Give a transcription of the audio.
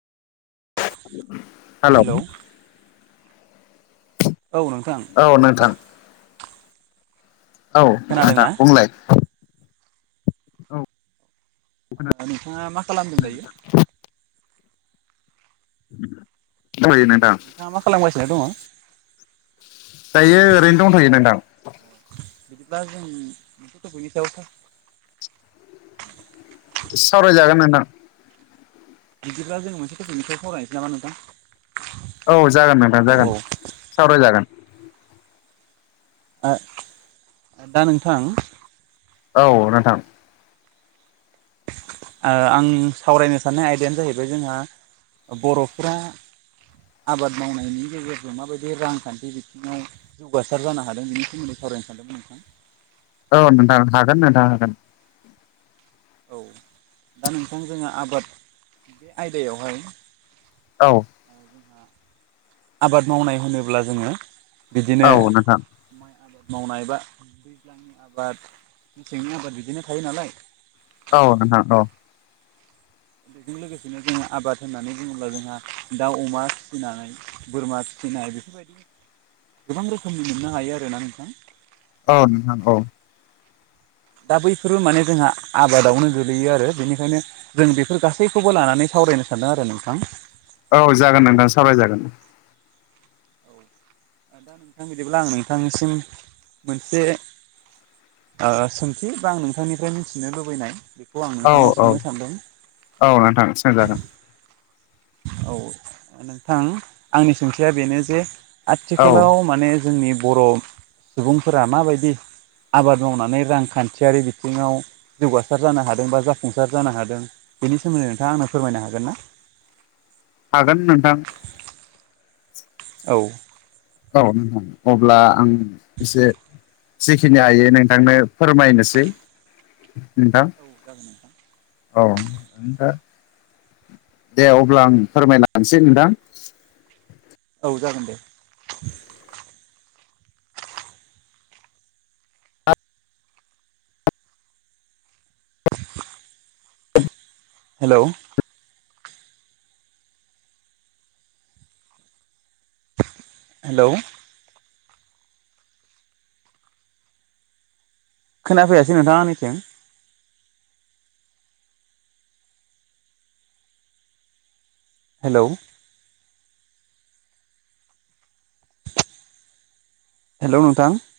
[inaudible] Hello. Hello औ नोंथां औ नोंथां औ खोनादों ना नोंथां बुंलाय। नोंथाङा मा खालामदों दायो? [inaudible] नोंथाङा मा खालामगासिनो दङ? दायो ओरैनो दंथ'यो नोंथां। बिदिबा जों [unintelligible] सावरायजागोन नोंथां। बिदिब्ला जोंङो मोनसे टपिकनि सायाव सावरायनिसै ना मा नोंथां? औ जागोन नोंथां औ जागोन सावरायजागोन। ओ-दा नोंथां औ नोंथां। ओ- आं सावरायनो साननाय आयदायानो जाहैबाय जोंहा बर'फोरा। आबाद मावनायनि गेजेरजों माबायदि रांखान्थि बिथिङाव जौगासार जानो हादों बेनि सोमोन्दै। सावरायनो सानदोंमोन नोंथां। औ नोंथां हागोन नोंथां हागोन। औ दा नोंथां जोङो आबाद बे आयदायावहाय। औ [unintelligible] जोंहा आबाद मावनाय होनोब्ला जोङो बिदिनो औ नोंथां [unintelligible] आबाद मावनाय बा दैज्लांनि आबाद मेसेंनि आबाद बिदिनो थायो नालाय औ नोंथां औ बेजों लोगोसेनो जोङो आबाद होननानै बुङोब्ला जोंहा दाउ अमा फिसिनानै बोरमा [inaudible] औ नोंथां औ दा बैफोर माने जोंहा आबादावनो गोलैयो आरो बेनिखायनो जों बेफोर गासैखौबो लानानै सावरायनो सानदों आरो नोंथां औ जागोन नोंथां सावराय जागोन औ दा नोंथां बिदिब्ला आं नोंथांनिसिम मोनसे ओ सोंथि बा आं नोंथांनिफ्राय मिथिनो लुबैनाय आं औ नोंथांनाव औ सोंनो सानदों औ नोंथां सोंजागोन औ नोंथां आंनि सोंथिया बेनो जे औ आथिखालाव माने जोंनि बर' सुबुंफोरा माबायदि आबाद मावनानै रांखान्थियारि बिथिङाव जौगासार जानो हादों बा जाफुंसार जानो हादों बेनि सोमोन्दै नोंथाङा आंनो फोरमायनो हागोन ना हागोन नोंथां औ औ नोंथां अब्ला आं इसे जिखिनि हायो नोंथांनो फोरमायनोसै नोंथां औ जागोन नोंथां औ दे अब्ला आं फोरमायनासै नोंथां औ जागोन दे हेलौ हेलौ खोनाफैयाासै नोंथां आंनिथिं हेलौ हेलौ नोंथां